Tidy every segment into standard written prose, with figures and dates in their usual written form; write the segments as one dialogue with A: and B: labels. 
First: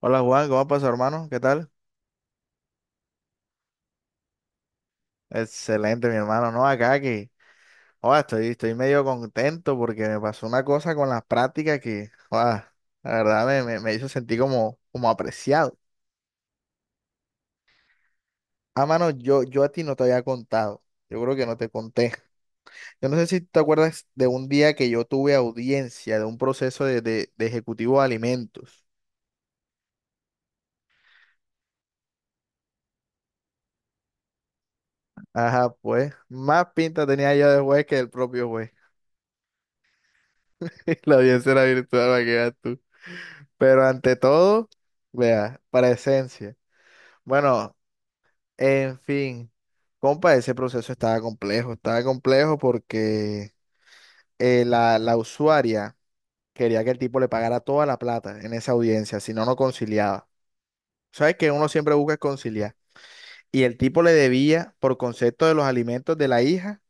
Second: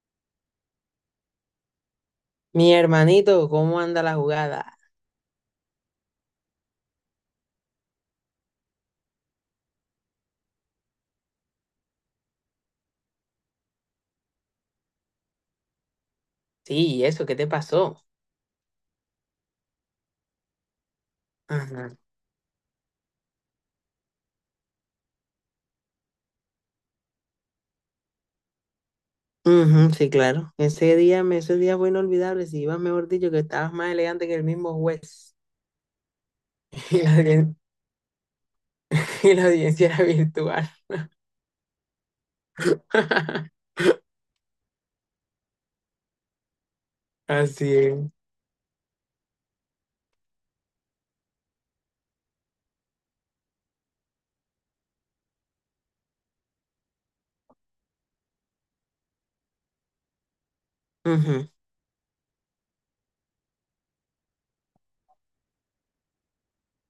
A: Hola Juan, ¿cómo pasó, hermano? ¿Qué tal?
B: Mi hermanito, ¿cómo anda la jugada?
A: Excelente, mi hermano. No, acá que, joda, estoy medio contento porque me pasó una cosa con las prácticas que, joda, la verdad me hizo sentir como apreciado.
B: Sí, ¿y eso? ¿Qué te pasó?
A: Ah, mano, yo a ti no te había contado. Yo creo que no te
B: Ajá.
A: conté. Yo no sé si te acuerdas de un día que yo tuve audiencia de un proceso de ejecutivo de alimentos.
B: Ujú, sí, claro. Ese día, ese día fue inolvidable. Si ibas, mejor dicho, que estabas más elegante que el mismo juez.
A: Ajá, pues, más
B: Y
A: pinta
B: la,
A: tenía yo
B: audien-
A: de juez que el propio juez.
B: y la audiencia era virtual.
A: La audiencia era virtual, para que veas tú. Pero ante todo, vea, presencia.
B: Así
A: Bueno,
B: es.
A: en fin, compa, ese proceso estaba complejo porque la usuaria quería que el tipo le pagara toda la plata en esa audiencia, si no, no conciliaba. ¿Sabes
B: Ujú,
A: que uno siempre busca conciliar? Y el tipo le debía, por concepto de los alimentos de la hija,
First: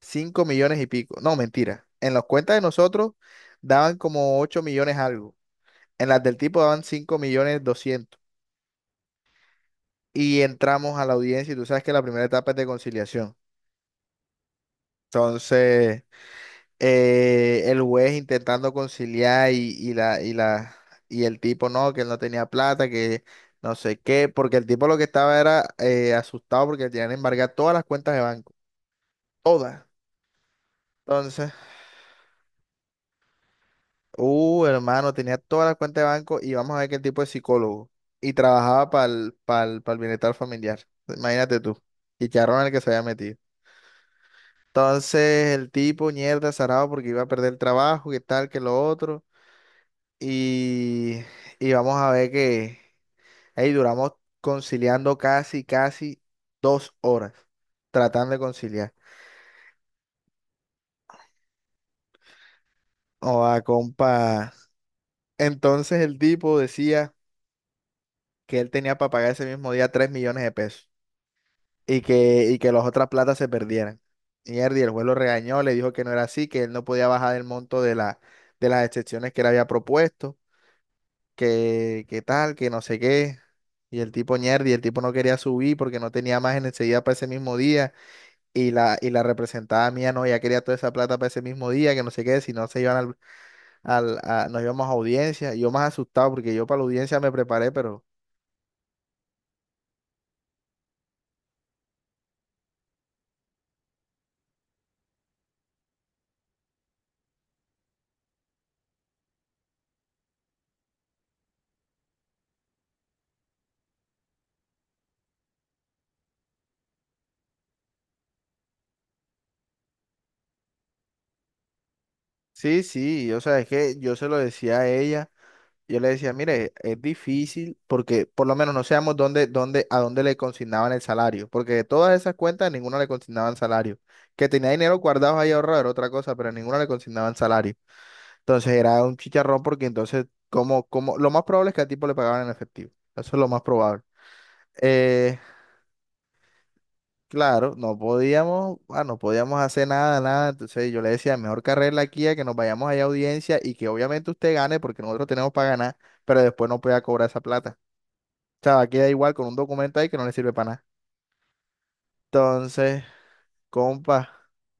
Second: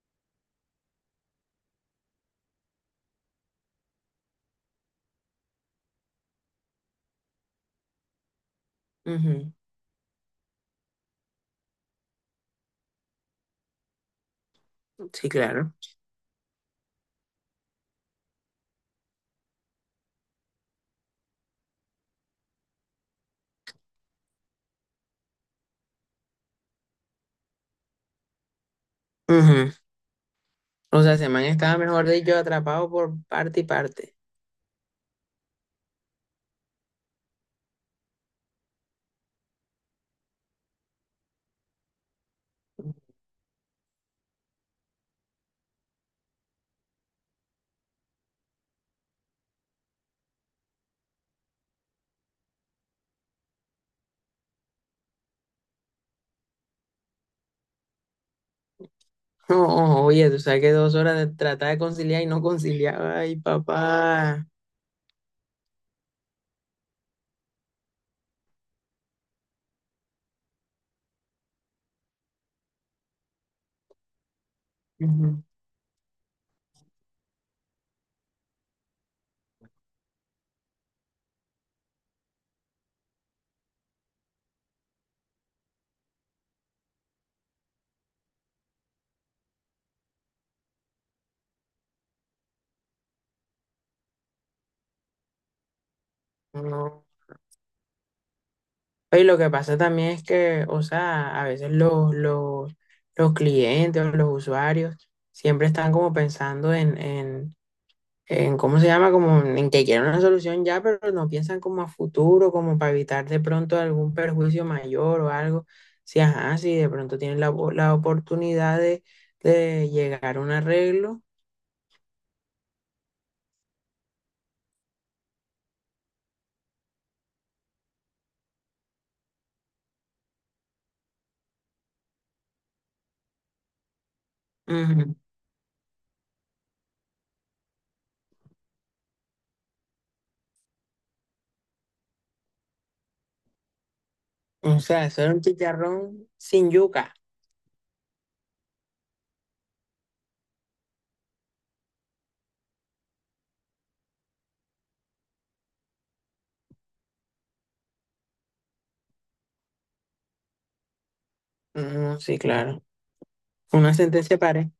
A: 5 millones y pico. No, mentira. En las cuentas de nosotros daban como 8 millones algo. En las del tipo daban 5.200.000.
B: ujú.
A: Y entramos a la audiencia y tú sabes que la primera etapa es de conciliación.
B: Sí, claro.
A: Entonces, el juez intentando conciliar y el tipo no, que él no tenía plata, que no sé qué, porque el tipo lo que estaba era asustado porque le tenían embargadas todas las cuentas de banco,
B: Ujú.
A: todas.
B: O sea, ese man
A: Entonces,
B: estaba, mejor dicho, atrapado por parte y parte.
A: hermano, tenía todas las cuentas de banco, y vamos a ver que el tipo es psicólogo y trabajaba para el bienestar familiar. Imagínate tú, y charrón en el que se había metido. Entonces el tipo, mierda, zarado porque iba a perder el trabajo, que tal, que lo otro. Y, y vamos a ver que ahí duramos conciliando casi, casi 2 horas tratando de conciliar.
B: Oh, oye, tú sabes que dos horas de tratar de conciliar y no conciliaba.
A: O
B: Ay,
A: a
B: papá.
A: compa. Entonces el tipo decía que él tenía para pagar ese mismo día 3 millones de pesos y que las otras platas se perdieran. Mierda, y el juez lo
B: Ujú.
A: regañó, le dijo que no era así, que él no podía bajar el monto de de las excepciones que él había propuesto, que tal, que no sé qué. Y el tipo ñerdi, el tipo no quería subir porque no tenía más en enseguida para ese mismo día. Y la representada mía no, ya quería toda esa plata para ese mismo día, que no sé qué, si no se iban nos íbamos a audiencia. Y yo más asustado porque yo para la
B: No.
A: audiencia me preparé, pero
B: Y lo que pasa también es que, o sea, a veces los clientes o los usuarios siempre están como pensando en, en ¿cómo se llama? Como en que quieren una solución ya, pero no piensan como a futuro, como para evitar de pronto algún perjuicio mayor o algo. Si, ajá, si de pronto tienen la, la oportunidad de llegar a un arreglo.
A: sí, sí, yo sabes que yo se lo decía a ella. Yo le decía, mire, es difícil porque por lo menos no sabemos a dónde le consignaban el salario, porque de todas esas cuentas ninguna le consignaban salario. Que tenía dinero
B: Ujú.
A: guardado ahí ahorrado era otra cosa, pero ninguna le consignaban salario. Entonces era un chicharrón porque entonces, lo más probable es que al tipo le pagaban en efectivo. Eso es lo más probable.
B: O sea, eso era
A: Eh,
B: un chicharrón sin yuca.
A: claro, no podíamos, no podíamos hacer nada, nada. Entonces yo le decía, mejor carrera aquí a que nos vayamos allá a audiencia y que obviamente usted gane porque nosotros tenemos para ganar, pero después no pueda cobrar esa plata. Sea, queda igual con un documento ahí que no le sirve para nada.
B: Ujú, sí, claro.
A: Entonces,
B: Una sentencia
A: compa,
B: para.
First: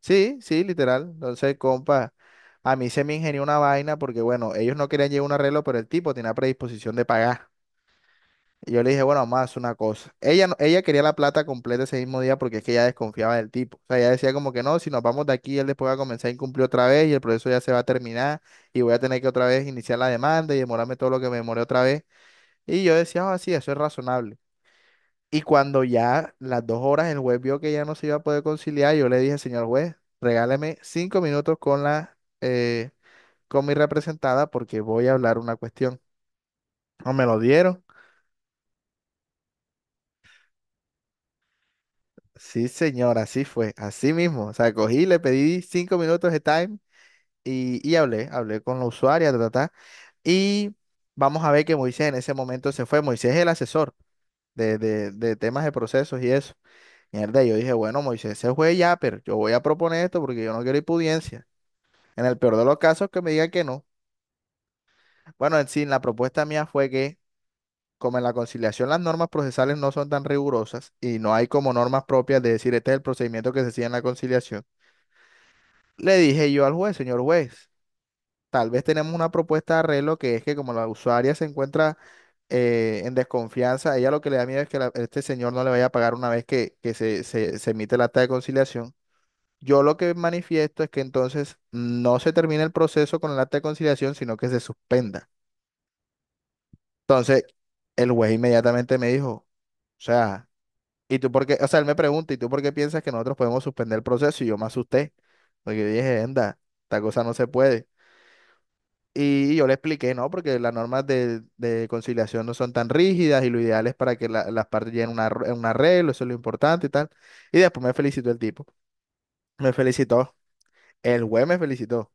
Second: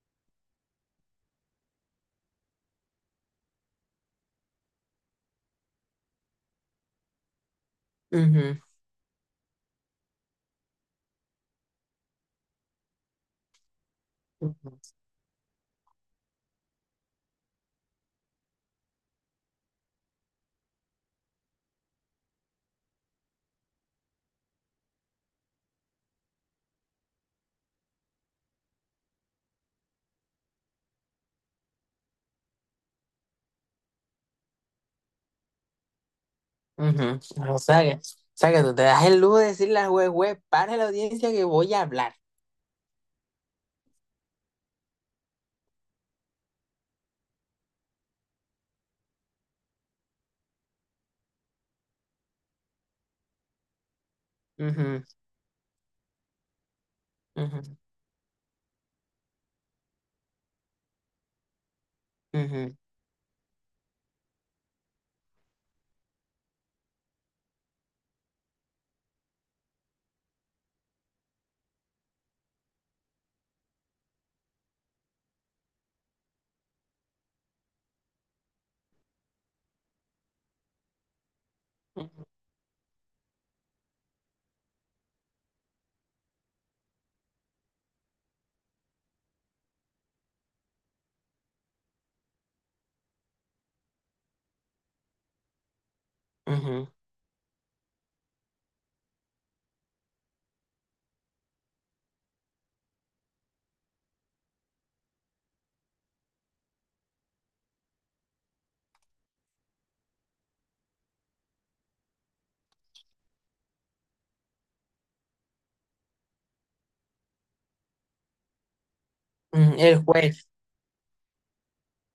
A: sí, sí, literal. Entonces, compa, a mí se me ingenió una vaina porque, bueno, ellos no querían llevar un arreglo, pero el tipo tenía predisposición de pagar. Y yo le dije, bueno, más una cosa. Ella, ella quería la plata completa ese mismo día porque es que ella desconfiaba del tipo. O sea, ella decía como que no, si nos vamos de aquí, él después va a comenzar a incumplir otra vez y el proceso ya se va a terminar, y voy a tener que otra vez iniciar la demanda y demorarme todo lo que me demoré otra vez. Y yo decía, sí, eso es razonable. Y cuando ya las 2 horas el juez vio que ya no se iba a poder conciliar, yo le dije, señor juez, regáleme 5 minutos con mi representada porque voy a hablar una cuestión. ¿No
B: Ujú.
A: me lo
B: O sea
A: dieron?
B: que, o sea que tú te das el lujo de decirle al juez, juez, para la audiencia que voy a hablar.
A: Sí, señor, así fue, así mismo. O sea, cogí, le pedí 5 minutos de time y hablé con la usuaria, ta, ta, ta. Y vamos a ver que Moisés en ese momento se fue. Moisés es el asesor de,
B: Ujú,
A: de, de temas de procesos y eso. Mierda, yo dije,
B: ujú,
A: bueno, Moisés se fue ya, pero yo voy a proponer esto porque yo no quiero impudiencia. En el peor de
B: ujú,
A: los casos, que me diga que no. Bueno, en sí, la propuesta mía fue que, como en la conciliación las normas procesales no son tan rigurosas y no hay como normas propias de decir este es el procedimiento que se sigue en la conciliación, le dije yo al juez, señor juez, tal vez tenemos una propuesta de arreglo que es que como la usuaria se encuentra en desconfianza, a ella lo que le da miedo es que este señor no le vaya a pagar una vez que se emite el acta de conciliación. Yo lo que manifiesto es que entonces no se termine el proceso con el acta de conciliación, sino que se suspenda.
B: ujú,
A: Entonces, el juez inmediatamente me dijo, o sea, ¿y tú por qué? O sea, él me pregunta, ¿y tú por qué piensas que nosotros podemos suspender el proceso? Y yo me asusté, porque yo dije, anda, esta cosa no se puede. Y yo le expliqué, no, porque las normas de conciliación no son tan rígidas, y lo ideal es para que las partes lleguen a un a un arreglo, eso es lo importante y tal. Y después me felicitó el tipo, me
B: ujú. El
A: felicitó,
B: juez,
A: el juez me felicitó.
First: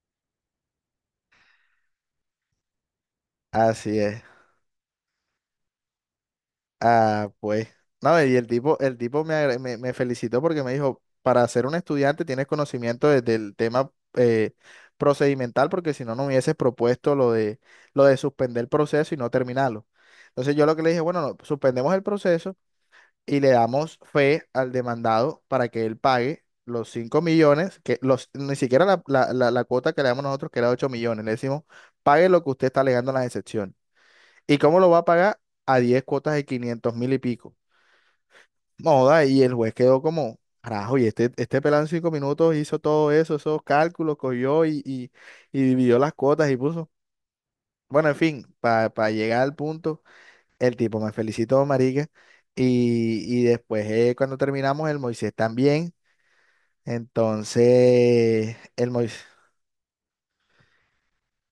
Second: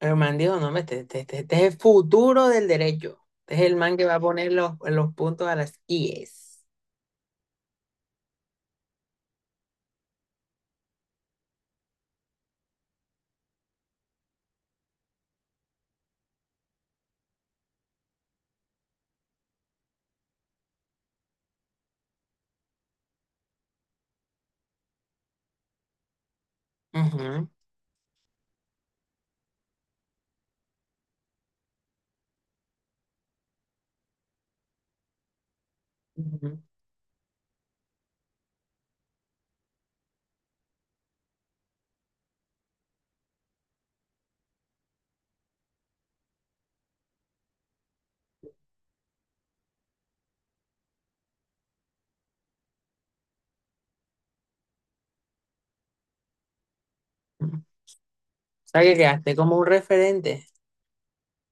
B: el man dijo, no, hombre, este es el futuro del derecho. Este es el man
A: Así
B: que va a
A: es.
B: poner los puntos a las IES.
A: Ah, pues. No, y el tipo, me felicitó porque me dijo, para ser un estudiante tienes conocimiento de- del tema, eh, procedimental, porque si no, no hubieses propuesto lo de suspender el proceso y no terminarlo. Entonces yo lo que le dije, bueno, no, suspendemos el proceso y le damos fe al demandado para que él pague los cinco
B: Ujú,
A: millones, que los, ni siquiera la cuota que le damos nosotros, que era 8 millones. Le decimos, pague lo que usted está alegando en las excepciones. ¿Y cómo lo va a pagar? A diez cuotas de
B: ujú,
A: quinientos mil y pico. Moda, y el juez quedó como, carajo, y este pelado en 5 minutos hizo todo eso, esos cálculos, cogió y dividió las cuotas y puso. Bueno, en fin, para llegar al punto, el tipo me felicitó, marica, y después, cuando terminamos, el Moisés también.
B: ujú.
A: Entonces,
B: O sea
A: el
B: que
A: Moisés,
B: quedaste como un referente.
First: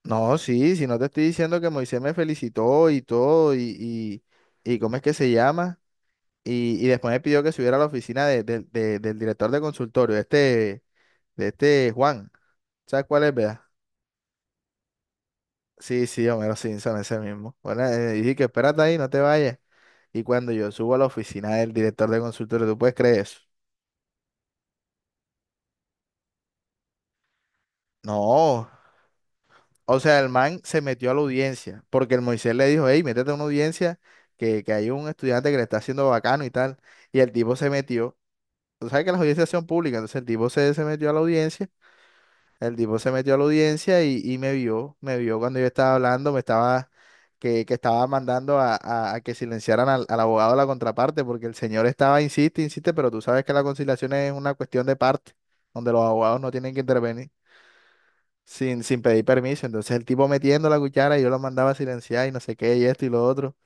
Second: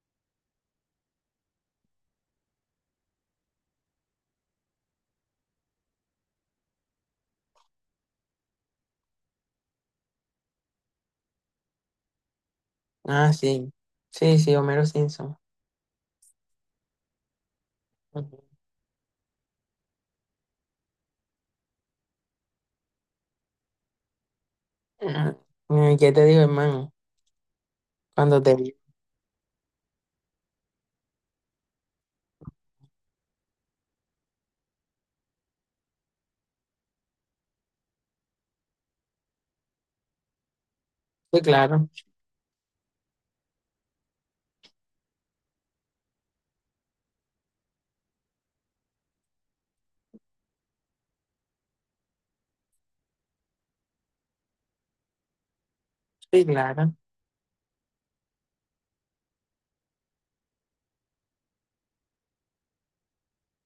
A: no, sí, si no te estoy diciendo que Moisés me felicitó y todo, y ¿cómo es que se llama? Y después me pidió que subiera a la oficina del director de consultorio, de este Juan. ¿Sabes cuál
B: Ah,
A: es, vea?
B: sí. Sí, sí, Homero Simpson.
A: Sí, sí, Homero Simpson, ese mismo. Bueno, dije
B: Ujú.
A: que espérate ahí, no te vayas. Y cuando yo subo a la oficina del director de consultorio, ¿tú puedes creer eso?
B: Ah, ¿y qué te digo, hermano? Cuando te
A: No.
B: vi.
A: O sea, el man se metió a la audiencia, porque el Moisés le dijo, hey, métete a una audiencia, que hay un estudiante que le está haciendo bacano y tal. Y el tipo se metió. Tú sabes que las audiencias son públicas, entonces el tipo se metió a la
B: Sí,
A: audiencia.
B: claro.
A: El tipo se metió a la audiencia y me vio cuando yo estaba hablando, que estaba mandando a que silenciaran al abogado de la contraparte, porque el señor estaba, insiste, insiste, pero tú sabes que la conciliación es una cuestión de parte, donde los abogados
B: Sí,
A: no tienen que
B: claro.
A: intervenir sin pedir permiso. Entonces el tipo metiendo la cuchara y yo lo mandaba a silenciar y no sé qué, y esto y lo otro.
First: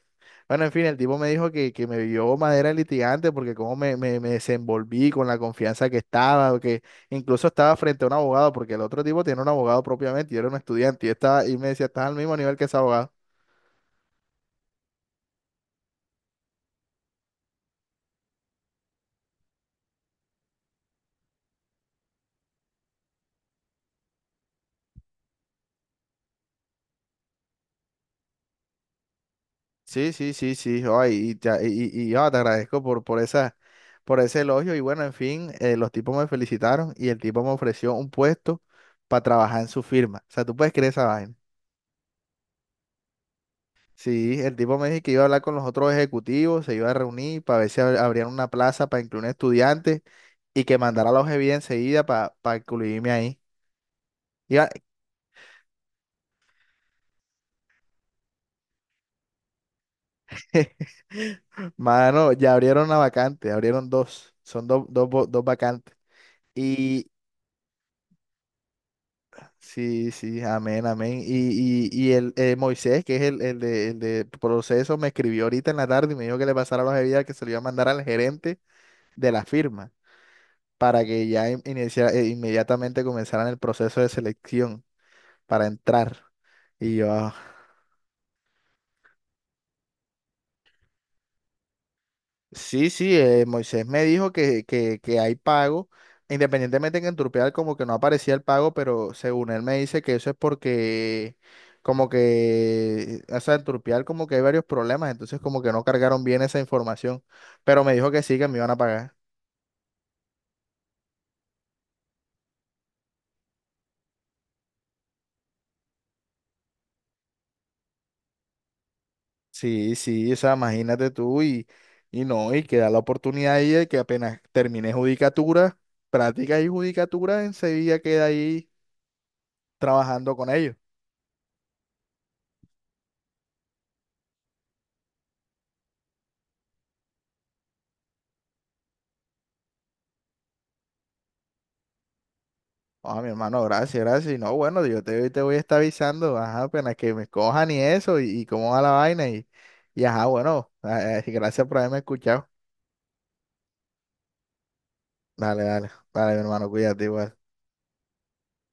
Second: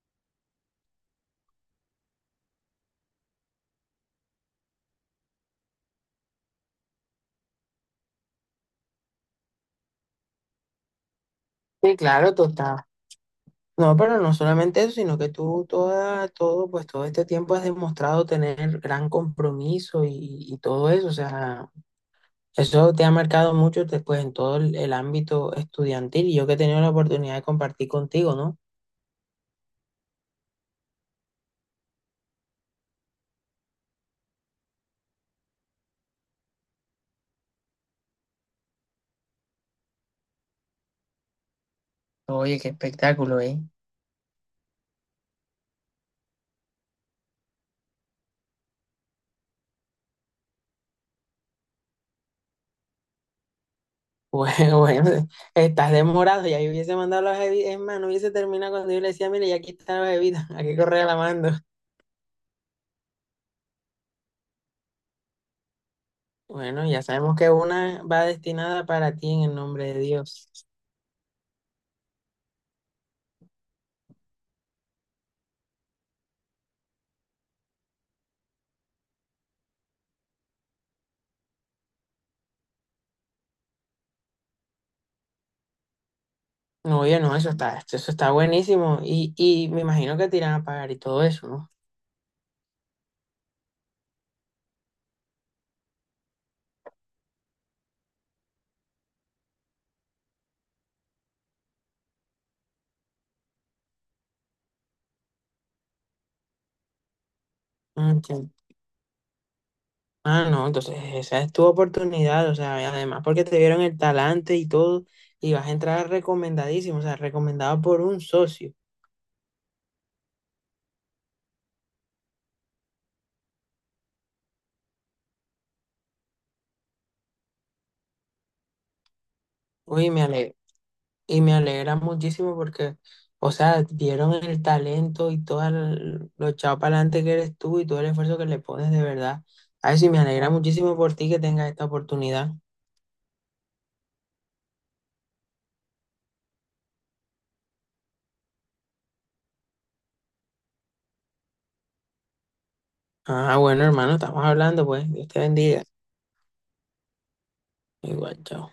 A: Bueno, en fin, el tipo me dijo que me vio madera de litigante porque cómo me desenvolví con la confianza que estaba, que incluso estaba frente a un abogado, porque el otro tipo tiene un abogado propiamente, yo era un estudiante y, yo estaba, y me decía,
B: Sí,
A: estás al
B: claro,
A: mismo
B: tú
A: nivel que ese
B: estabas.
A: abogado.
B: No, pero no solamente eso, sino que tú toda, todo, pues todo este tiempo has demostrado tener gran compromiso y todo eso, o sea, eso te ha marcado mucho después en todo el ámbito estudiantil y yo que he tenido la oportunidad de compartir contigo, ¿no?
A: Sí, sí, sí, sí, ay, te agradezco por esa, por ese elogio y bueno, en fin, los tipos me felicitaron y el tipo me ofreció un puesto para trabajar en su firma. O sea, tú puedes creer esa vaina.
B: Oye, qué espectáculo, ¿eh?
A: Sí, el tipo me dijo que iba a hablar con los otros ejecutivos, se iba a reunir para ver si abrían una plaza para incluir estudiantes y que mandara la OGB enseguida para incluirme ahí. Iba-
B: Bueno, bueno, estás demorado, ya yo hubiese mandado las bebidas, es más, no hubiese terminado cuando yo le decía, mire, ya aquí están las bebidas, aquí correa la mando.
A: Mano, ya abrieron una vacante, abrieron dos, son dos, dos vacantes.
B: Bueno, ya
A: Y
B: sabemos que una va destinada para ti en el nombre de
A: sí, sí,
B: Dios.
A: amén, amén. Y el Moisés, que es el de proceso, me escribió ahorita en la tarde y me dijo que le pasara los OGB, que se lo iba a mandar al gerente de la firma, para que ya inmediatamente comenzaran el proceso de selección para entrar. Y
B: No,
A: yo,
B: oye, no, eso está buenísimo. Y me imagino que te irán a pagar y todo eso, ¿no?
A: sí, sí, Moisés me dijo que hay pago, independientemente que en Turpial como que no aparecía el pago, pero según él me dice que eso es porque como que, o sea, en Turpial como que hay varios problemas, entonces como que no cargaron bien esa información, pero me dijo
B: Mm,
A: que sí, que
B: sí.
A: me iban a pagar.
B: Ah, no, entonces esa es tu oportunidad, o sea, y además porque te vieron el talante y todo, y vas a entrar recomendadísimo, o sea, recomendado por un socio.
A: Sí, sí, o sea, imagínate tú y no, y que da la oportunidad ahí de que apenas termine judicatura, práctica y judicatura, enseguida queda ahí
B: Uy,
A: trabajando con ellos.
B: y me alegra muchísimo porque, o sea, vieron el talento y todo el- lo echado para adelante que eres tú y todo el esfuerzo que le pones de verdad. Ay, sí, me alegra muchísimo por ti que tengas esta oportunidad.
A: Ah, mi hermano, gracias, gracias. Y no, bueno, yo te voy a estar avisando, ajá, apenas que me cojan y eso, y cómo va la vaina, y ajá, bueno, gracias por haberme escuchado.
B: Ah, bueno, hermano, estamos hablando, pues, Dios te
A: Dale,
B: bendiga.
A: dale, dale, mi hermano, cuídate igual.
B: Igual, chao.